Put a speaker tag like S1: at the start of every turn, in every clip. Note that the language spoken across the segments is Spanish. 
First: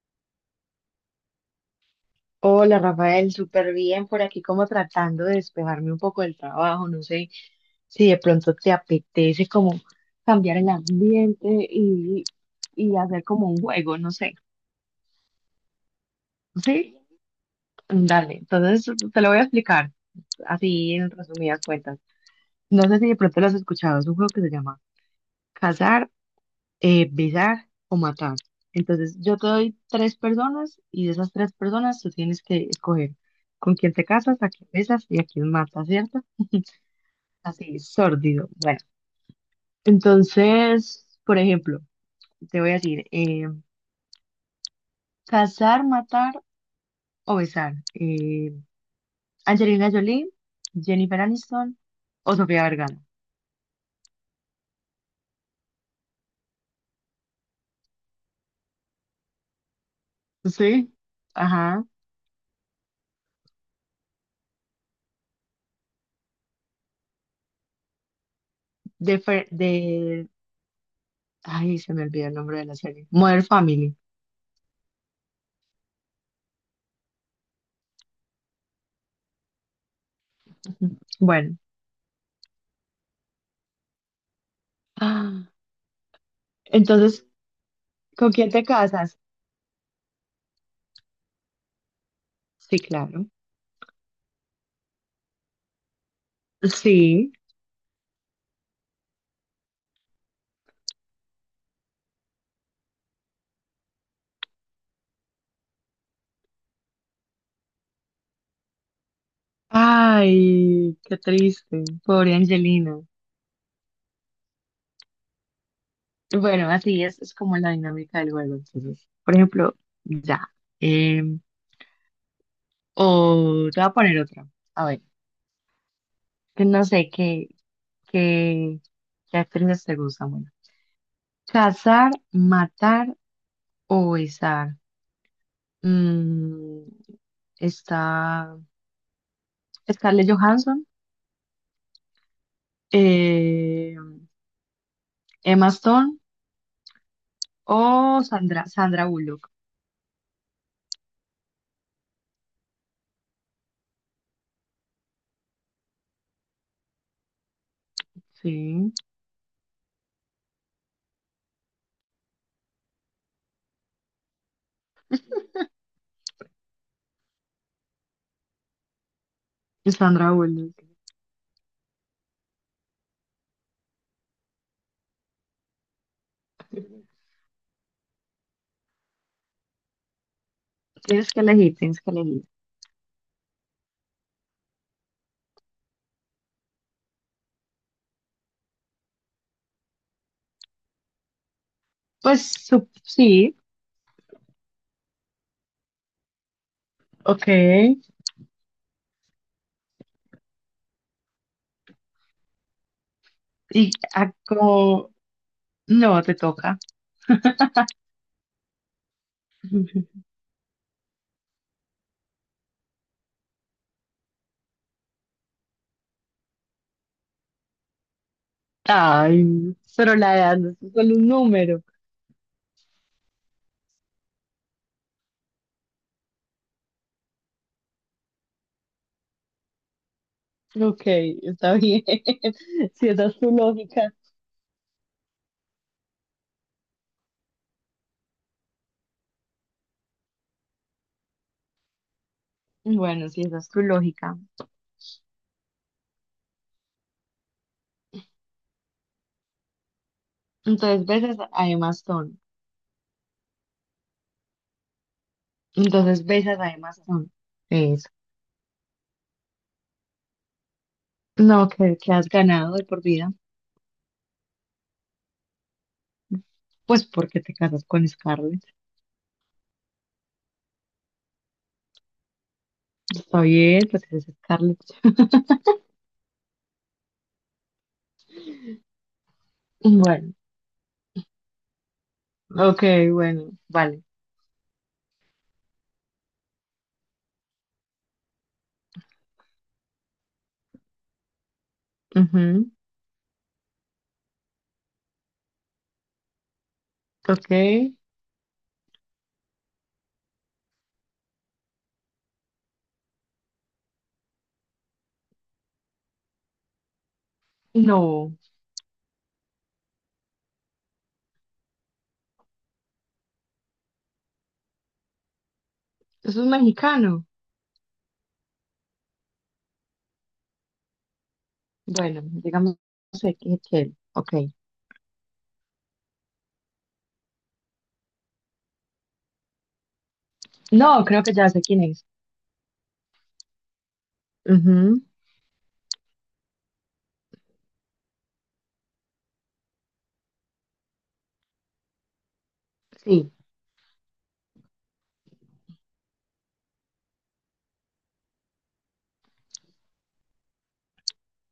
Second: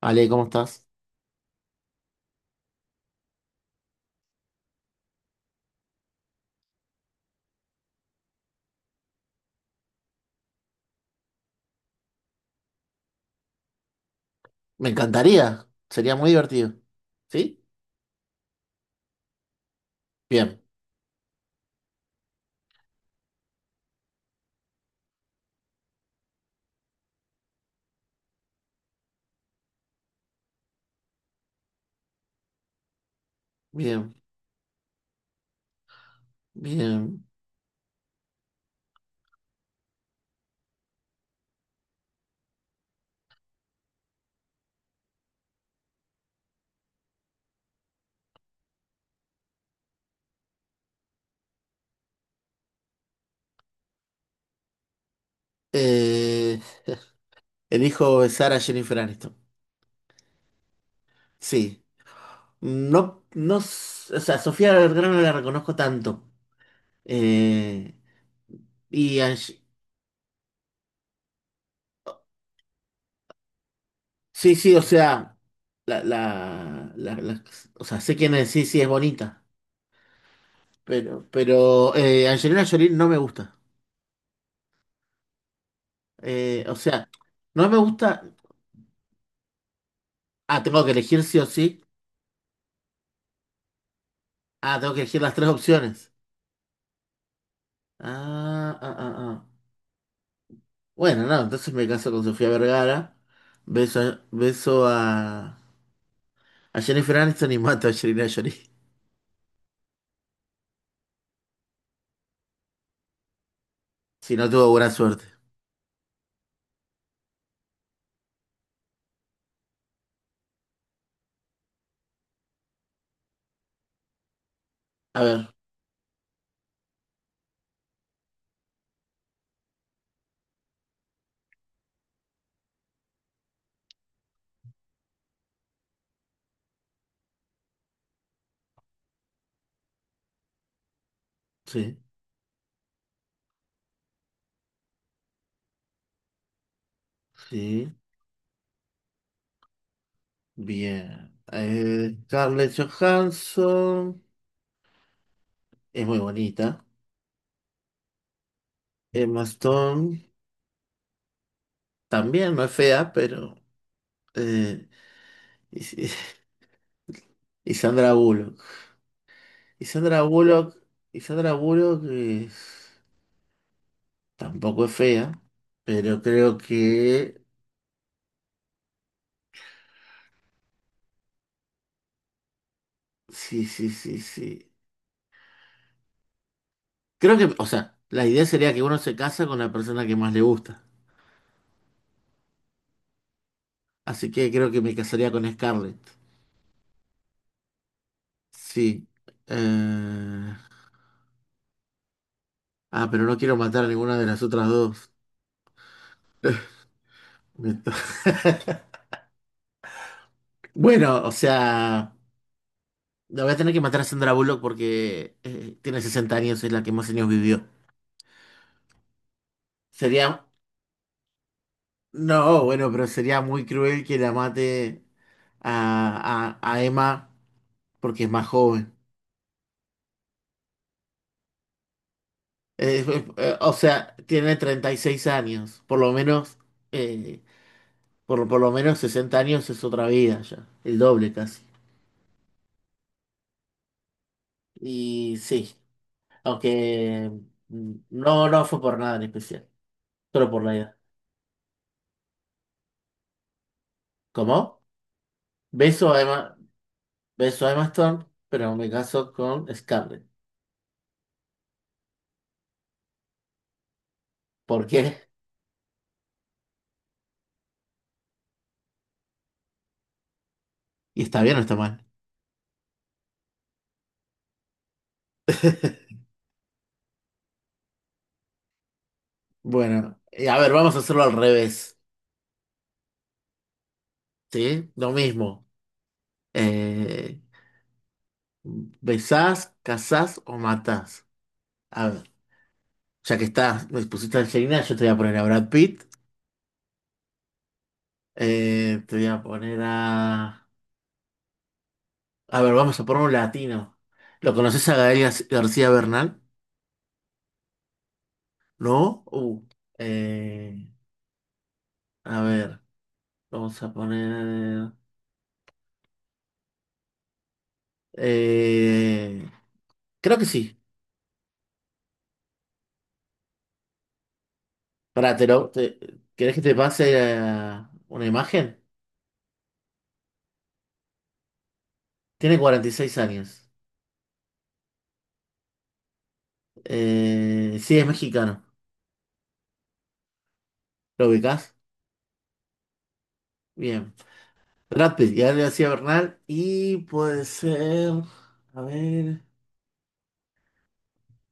S1: Ale, ¿cómo estás?
S2: Hola Rafael, súper bien por aquí, como tratando de despejarme un poco del trabajo. No sé si de pronto te apetece como cambiar el ambiente y, hacer como un juego, no sé,
S1: Me encantaría, sería muy divertido.
S2: ¿sí?
S1: ¿Sí?
S2: Dale, entonces te lo voy a explicar
S1: Bien,
S2: así, en resumidas cuentas. No sé si de pronto lo has escuchado, es un juego que se llama Cazar, Besar o Matar. Entonces yo te doy tres personas y de esas tres personas tú tienes que escoger con quién te
S1: bien,
S2: casas, a quién besas y a quién matas, ¿cierto?
S1: bien.
S2: Así, sórdido. Bueno, entonces, por ejemplo, te voy a decir, casar, matar o besar. Angelina Jolie, Jennifer Aniston o Sofía Vergara.
S1: Eh, elijo besar a Jennifer Aniston.
S2: Sí.
S1: Sí,
S2: Ajá.
S1: no, no, o sea, Sofía Vergara no la reconozco tanto. Eh,
S2: De,
S1: y a
S2: Fer-
S1: Ye-
S2: de... Ay, se me olvidó el nombre de la serie. Modern Family.
S1: sí, sí, o sea, la o sea, sé quién es, sí, sí, es bonita, pero,
S2: Bueno.
S1: pero Angelina Jolie no me gusta.
S2: Ah,
S1: O sea,
S2: entonces,
S1: no me gusta.
S2: ¿con quién te casas?
S1: Ah, tengo que elegir sí o sí.
S2: Sí, claro.
S1: Ah, tengo que elegir las tres opciones.
S2: Sí.
S1: Ah, ah, ah, ah. Bueno, no, entonces me caso con Sofía Vergara. Beso, beso a Jennifer Aniston y mato a Angelina Jolie.
S2: Ay, qué triste. Pobre Angelina.
S1: Si no tuvo buena suerte.
S2: Bueno, así es como la dinámica del juego. Entonces, por ejemplo, ya. em, o te voy a poner otra. A ver,
S1: A ver,
S2: que no sé qué, qué actrices te gustan. Bueno, cazar, matar o besar. Mm, está Scarlett Johansson,
S1: sí,
S2: eh, Emma Stone
S1: sí,
S2: o Sandra Bullock.
S1: bien. Scarlett Johansson es muy bonita.
S2: Sí,
S1: Emma Stone también, no es fea, pero eh, y, y- y Sandra Bullock. Y Sandra
S2: Sandra
S1: Bullock,
S2: Bullock.
S1: y Sandra Bullock es. Tampoco es fea, pero creo que
S2: Tienes que elegir, tienes que elegir.
S1: sí, sí, sí, sí. Creo que, o sea, la idea sería que uno se casa con la persona que más le gusta.
S2: Pues sí,
S1: Así que creo que me casaría con Scarlett.
S2: ok.
S1: Sí. Eh, Ah, pero no quiero matar a
S2: Y
S1: ninguna de
S2: a-
S1: las otras dos.
S2: como, no, te toca.
S1: Me to- Bueno, o sea, la voy a tener que matar a Sandra Bullock porque tiene 60 años, es la que más años vivió.
S2: Ay, pero
S1: Sería,
S2: la edad no es solo un número.
S1: no, bueno, pero sería muy cruel que la mate a, a Emma, porque es más joven.
S2: Ok, está bien.
S1: Eh,
S2: Si esa es tu
S1: o
S2: lógica.
S1: sea, tiene 36 años, por lo menos, eh, por lo menos 60 años es otra vida ya, el doble casi.
S2: Bueno, si esa es tu lógica.
S1: Y sí, aunque no, no fue por nada en especial, solo por la edad.
S2: Entonces besas a Emma Stone.
S1: ¿Cómo? Beso a
S2: Entonces
S1: Emma,
S2: besas a Emma Stone.
S1: beso a Emma
S2: Eso.
S1: Stone, pero me caso con Scarlett.
S2: No, que, has ganado de por vida.
S1: ¿Por qué?
S2: Pues porque te casas con Scarlett.
S1: ¿Y está bien o está mal?
S2: Está bien, pues eres Scarlett.
S1: Bueno,
S2: Bueno,
S1: a ver, vamos a hacerlo al revés,
S2: ok, bueno, vale.
S1: ¿sí? Lo mismo. Eh, ¿Besás, casás o matás? A ver,
S2: Ujú,
S1: ya que estás, me pusiste a Angelina, yo te voy a poner a Brad Pitt.
S2: ok.
S1: Te voy a poner a. A ver, vamos a poner un latino. ¿Lo conoces a García Bernal?
S2: No,
S1: ¿No? Eh, a ver, vamos a poner.
S2: eso es mexicano.
S1: Eh, creo que sí.
S2: Bueno, digamos Excel. Ok.
S1: Pará, ¿querés que te pase una imagen?
S2: No, creo que ya sé quién es.
S1: Tiene 46 años.
S2: Ujú.
S1: Sí, es mexicano. ¿Lo ubicás?
S2: Sí.
S1: Bien. Brad Pitt, ya le hacía Bernal. Y puede ser. A ver.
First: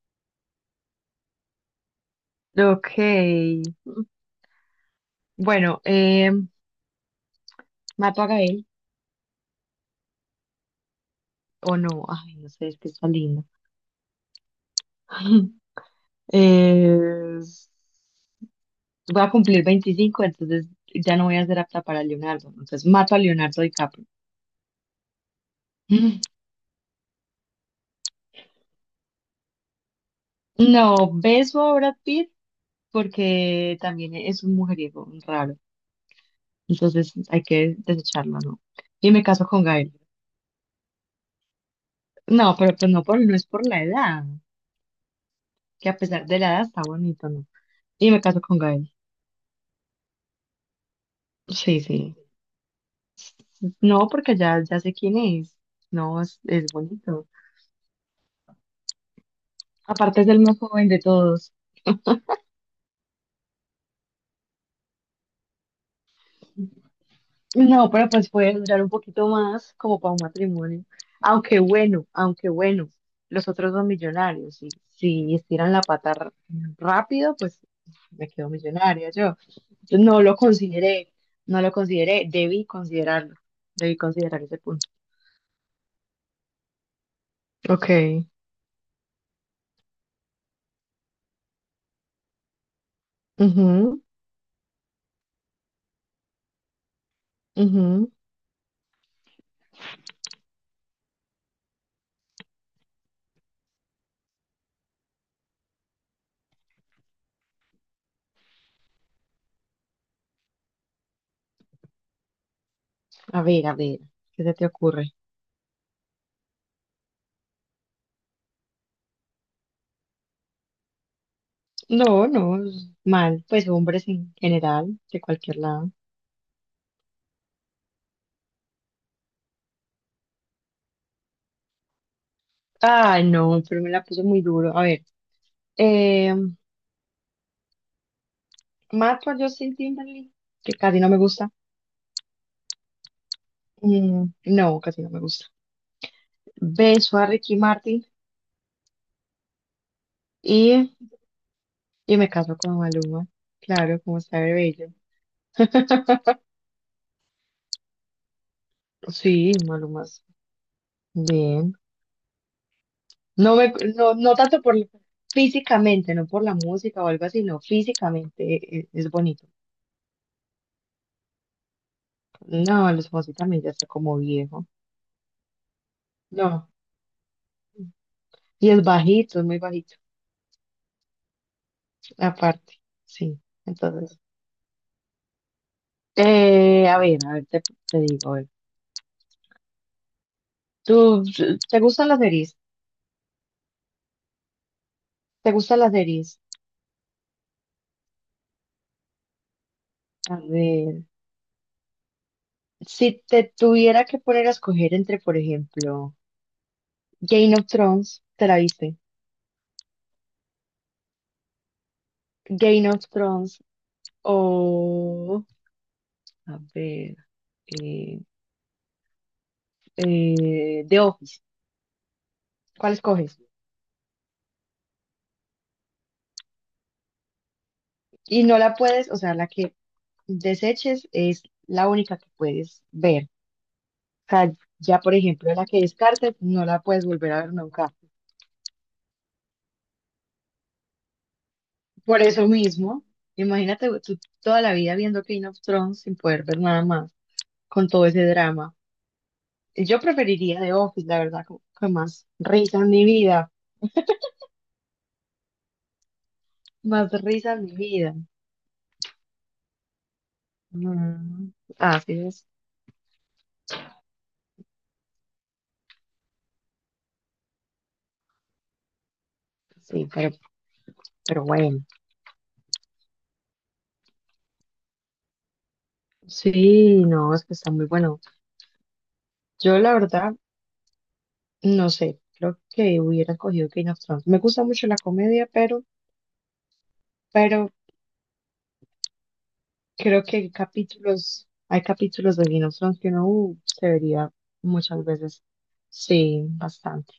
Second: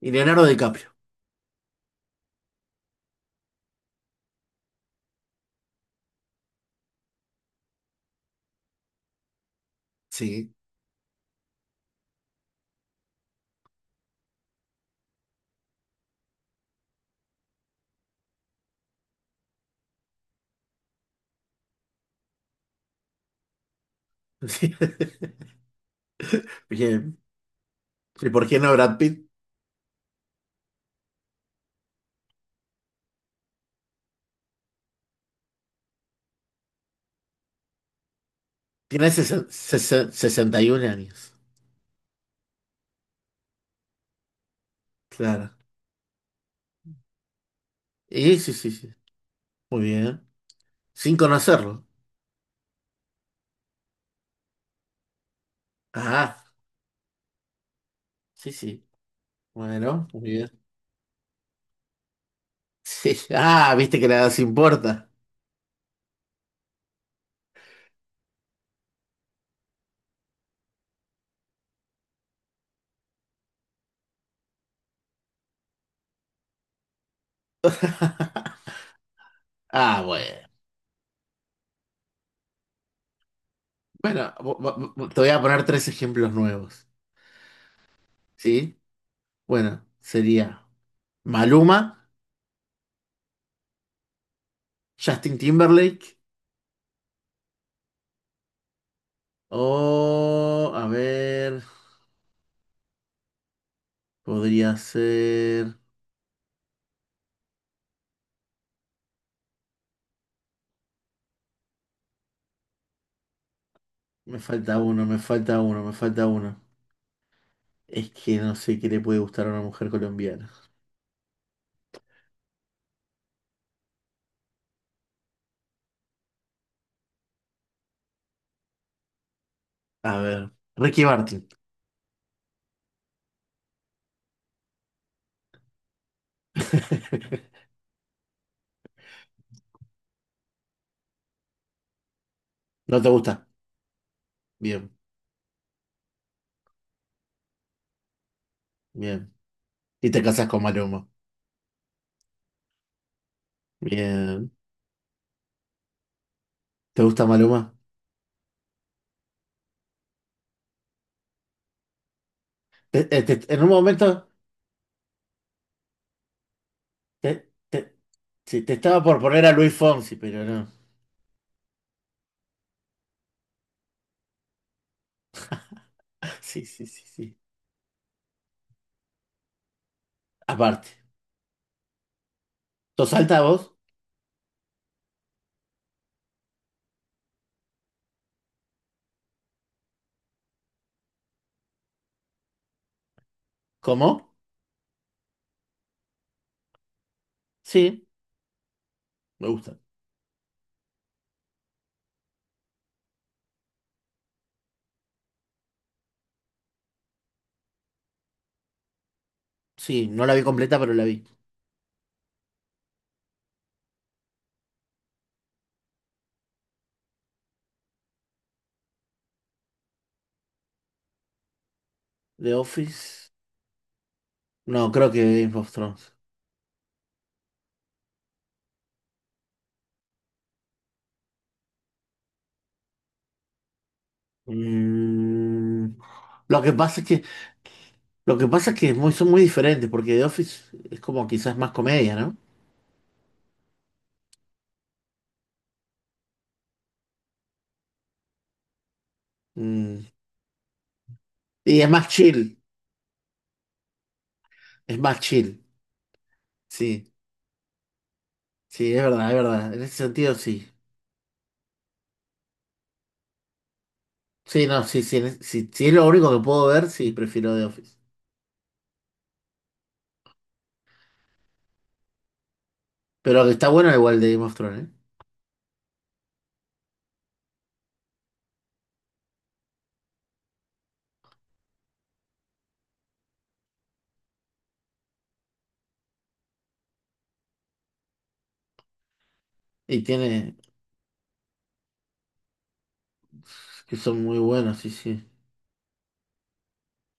S1: Y Leonardo DiCaprio.
S2: Ok. Bueno, ¿mato a Gael
S1: Sí.
S2: o no? Ay, no sé, es que está lindo. Es- Voy a cumplir 25, entonces ya no voy a ser apta para Leonardo. Entonces mato a Leonardo DiCaprio.
S1: Sí. Bien. ¿Y por qué no Brad Pitt?
S2: Mm. No, beso a Brad Pitt porque también es un mujeriego raro. Entonces hay que desecharlo, ¿no?
S1: Tiene
S2: Y me caso con Gael.
S1: 61 años.
S2: No, pero pues no, por, no es por la edad,
S1: Claro.
S2: que a pesar de la edad está bonito, ¿no? Y me
S1: Y
S2: caso
S1: sí,
S2: con
S1: sí,
S2: Gael.
S1: sí. Muy bien. Sin
S2: Sí,
S1: conocerlo.
S2: sí. No, porque ya sé quién es. No,
S1: Ah,
S2: es bonito.
S1: sí, sí. Bueno,
S2: Aparte es
S1: muy
S2: el
S1: bien.
S2: más joven de todos.
S1: Sí. Ah, viste que la edad se importa.
S2: No, pero pues puede durar un poquito más, como para un matrimonio. Aunque bueno, los otros dos millonarios. Y si estiran la pata rápido, pues me quedo millonaria yo. Yo
S1: Ah,
S2: no lo
S1: bueno.
S2: consideré, Debí considerarlo, debí
S1: Bueno,
S2: considerar ese punto.
S1: te voy a poner tres ejemplos nuevos.
S2: Ok.
S1: ¿Sí? Bueno, sería Maluma.
S2: Ujú,
S1: Justin Timberlake.
S2: ujú.
S1: O, a ver, podría ser...
S2: A ver,
S1: Me
S2: ¿qué se te
S1: falta uno,
S2: ocurre?
S1: me falta uno, me falta uno. Es que no sé qué le puede gustar a una mujer colombiana.
S2: No, no, es mal, pues hombres en general, de cualquier lado.
S1: A ver, Ricky Martin.
S2: Ay, no, pero me la puso muy duro. A ver, eh, mato a Justin Timberlake, que casi no me gusta.
S1: ¿No te gusta?
S2: Mm, no,
S1: Bien,
S2: casi no me gusta. Beso a Ricky Martin
S1: bien. Y te casas con
S2: y,
S1: Maluma.
S2: me caso con Maluma. Claro, como está
S1: Bien.
S2: de bello.
S1: ¿Te gusta Maluma?
S2: Sí, Maluma, es bien.
S1: Te- te- en un momento
S2: No tanto por físicamente, no por la música o algo así,
S1: te,
S2: no,
S1: te, Sí, te
S2: físicamente
S1: estaba
S2: es,
S1: por poner
S2: bonito.
S1: a Luis Fonsi, pero no.
S2: No, los Fonsi también ya está como viejo.
S1: Sí,
S2: No.
S1: sí, sí, sí.
S2: Y es bajito, es muy bajito.
S1: Aparte.
S2: Aparte,
S1: ¿Sos
S2: sí.
S1: alta vos?
S2: Entonces, eh, a ver, a ver, te, te digo, a ver. ¿Tú, ¿te gustan las series?
S1: ¿Cómo?
S2: ¿Te gustan las series?
S1: Sí, me gusta.
S2: A ver, si te tuviera que poner a escoger entre, por ejemplo, Game of Thrones, ¿te la viste?
S1: Sí, no la vi completa, pero la vi.
S2: Game of Thrones o, a ver, eh, The Office.
S1: The
S2: ¿Cuál
S1: Office.
S2: escoges?
S1: No, creo que Game of Thrones.
S2: Y no la puedes, o sea, la que deseches es la única que puedes ver. O sea, ya, por ejemplo, la que
S1: Mm,
S2: descartes
S1: lo
S2: no
S1: que
S2: la
S1: pasa es
S2: puedes
S1: que,
S2: volver a ver nunca.
S1: lo que pasa es que es son muy diferentes, porque The Office es como quizás más comedia,
S2: Por
S1: ¿no?
S2: eso mismo, imagínate tú toda la vida viendo King of Thrones sin poder ver nada más, con todo ese drama. Yo
S1: Mm,
S2: preferiría The Office, la verdad, como
S1: y
S2: que
S1: es más
S2: más
S1: chill,
S2: risa en mi vida,
S1: es más chill.
S2: más
S1: Sí,
S2: risa en mi vida.
S1: sí, es verdad, es verdad. En ese sentido, sí.
S2: Mm, así es,
S1: Sí, no, sí, sí, sí, si es lo único que puedo ver, sí, prefiero The Office.
S2: sí, pero, bueno.
S1: Pero que está bueno igual de Game of Thrones, ¿eh?
S2: Sí, no, es que está muy bueno. Yo la verdad, no sé, creo que hubiera cogido Game of Thrones. Me gusta mucho la comedia, pero, pero
S1: Y
S2: creo que hay
S1: tiene,
S2: capítulos, de Game of Thrones que uno se
S1: que son
S2: vería
S1: muy buenos, sí,
S2: muchas
S1: sí,
S2: veces. Sí, bastante.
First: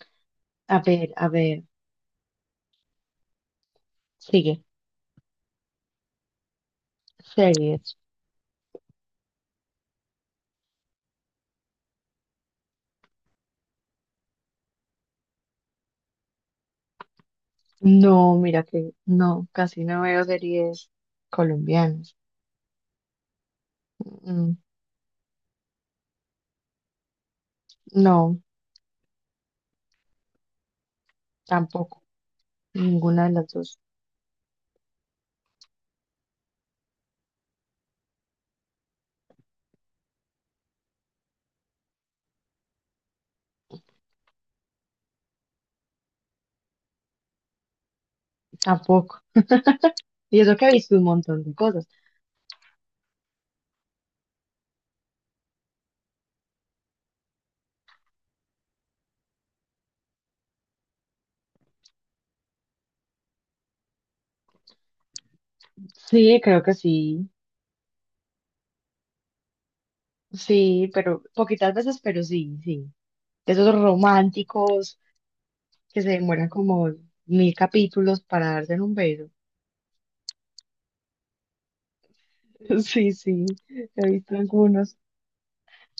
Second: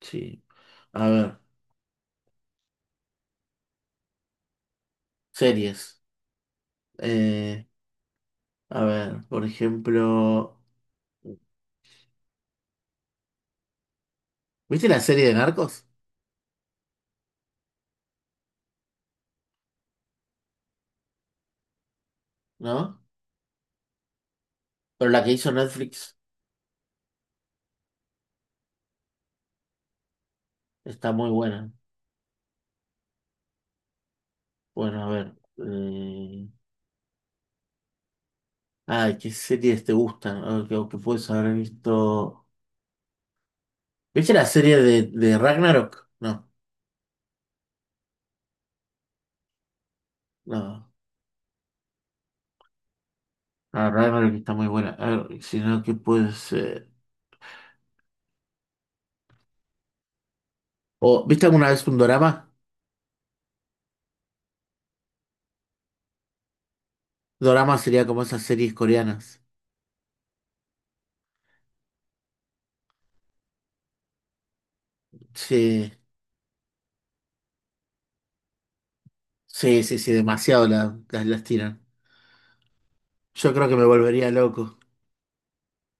S1: sí. A
S2: A
S1: ver,
S2: ver, sigue.
S1: series. eh,
S2: Series.
S1: A ver, por ejemplo, ¿viste la serie de Narcos?
S2: No, mira que no, casi no veo series colombianas.
S1: ¿No?
S2: Mm, mm,
S1: Pero la que hizo Netflix
S2: no,
S1: está muy buena.
S2: tampoco. Ninguna de las dos.
S1: Bueno, a ver. Ay, ¿qué series te gustan? A ver, que puedes haber visto. ¿Viste la serie de Ragnarok? No,
S2: Tampoco. Y eso que he
S1: no.
S2: visto un montón de cosas.
S1: Ah, Ragnarok está muy buena. A ver, si no, ¿qué puede ser? ¿O viste alguna vez un dorama?
S2: Sí, creo que sí.
S1: Dorama sería como esas series coreanas.
S2: Sí, pero poquitas veces, pero sí, sí. De esos románticos
S1: Sí,
S2: que se demoran como 1000 capítulos para darse en un beso.
S1: sí, sí, sí, demasiado las tiran.
S2: Sí, sí,
S1: Yo creo que me
S2: he
S1: volvería
S2: visto
S1: loco.
S2: algunos.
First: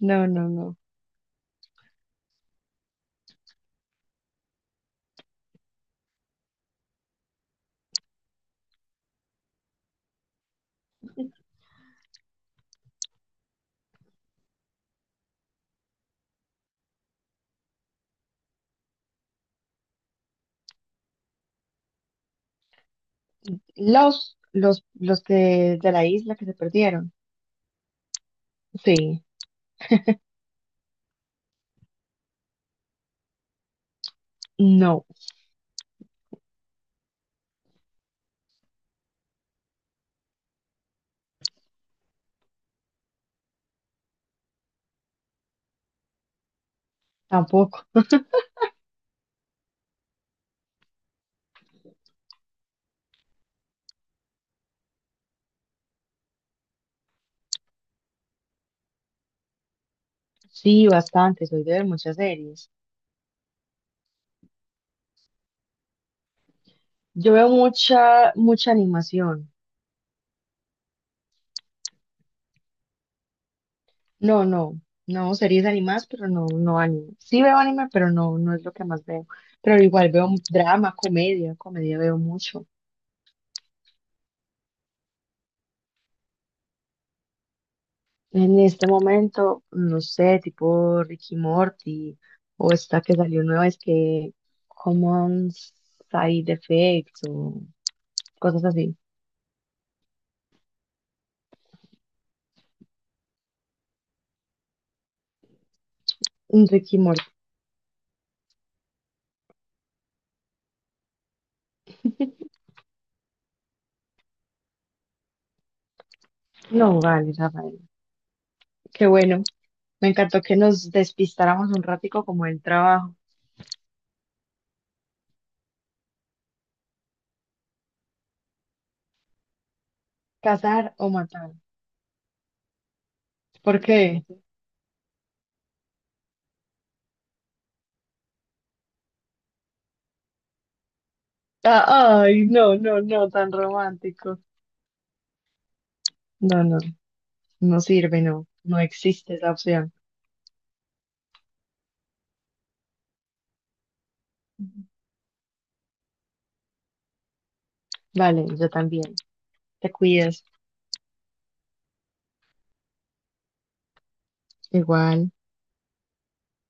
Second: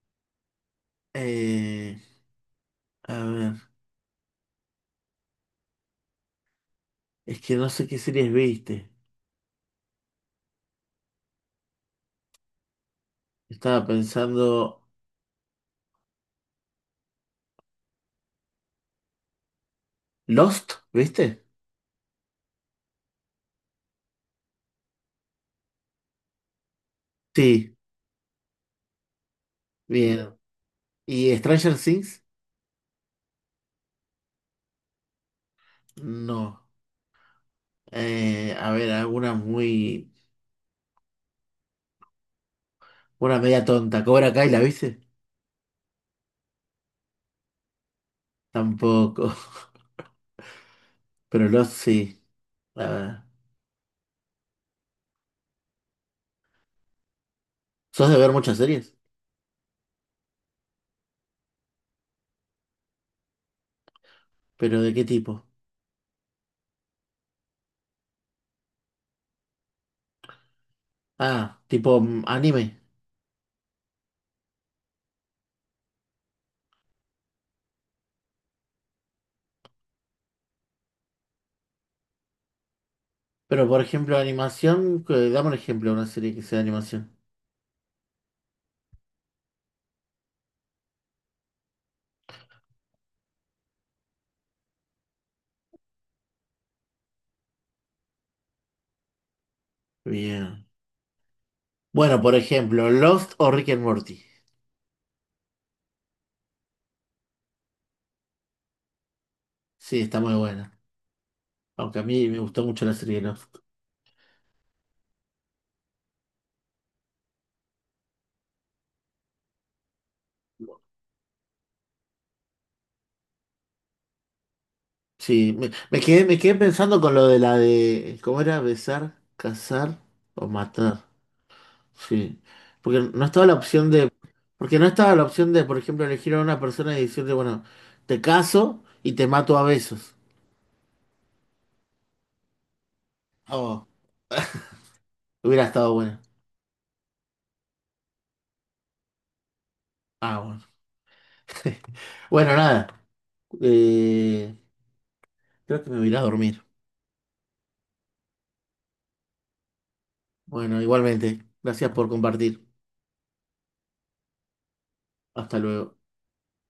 S2: No, no, no.
S1: Eh, A ver, es que no sé qué series viste. Estaba pensando. ¿Lost? ¿Viste?
S2: Los que de la isla que se perdieron.
S1: Sí,
S2: Sí,
S1: bien. ¿Y Stranger Things?
S2: no,
S1: No. A ver, alguna muy. Una media tonta. ¿Cobra Kai la viste?
S2: tampoco.
S1: Tampoco. Pero Lost sí. A ver. ¿Sos de ver muchas series?
S2: Sí, bastante, soy de ver muchas series.
S1: ¿Pero de qué tipo?
S2: Yo veo mucha animación.
S1: Ah, tipo anime.
S2: No, no, no, series animadas, pero no, no anime. Sí veo anime, pero no, no es lo que más veo. Pero igual veo drama, comedia veo mucho.
S1: Pero por ejemplo, animación. Dame un ejemplo de una serie que sea de animación.
S2: En este momento, no sé, tipo Ricky Morty, o esta que salió nueva, es que Common Side Effects, o cosas así.
S1: Bien. Bueno, por ejemplo, Lost o Rick and Morty.
S2: Un Ricky Morty.
S1: Sí, está muy buena. Aunque a mí me gustó mucho la serie Lost.
S2: No, vale, Rafael. Qué bueno. Me encantó que nos despistáramos un ratico como el trabajo.
S1: Sí, me quedé pensando con lo de la de, ¿cómo era? Besar, cazar o
S2: Cazar
S1: matar.
S2: o matar.
S1: Sí. Porque no estaba la
S2: ¿Por
S1: opción de,
S2: qué?
S1: porque no estaba la opción de, por ejemplo, elegir a una persona y decirle, bueno, te caso y te mato a besos.
S2: Ah, ay, no, no, no, tan
S1: Oh,
S2: romántico.
S1: hubiera estado bueno.
S2: No, no, no sirve, no, no existe esa opción.
S1: Ah, bueno. Bueno, nada. Eh, Creo que me voy a ir a dormir.
S2: Vale, yo también. Te cuidas.
S1: Bueno, igualmente. Gracias por compartir.
S2: Igual.
S1: Hasta luego.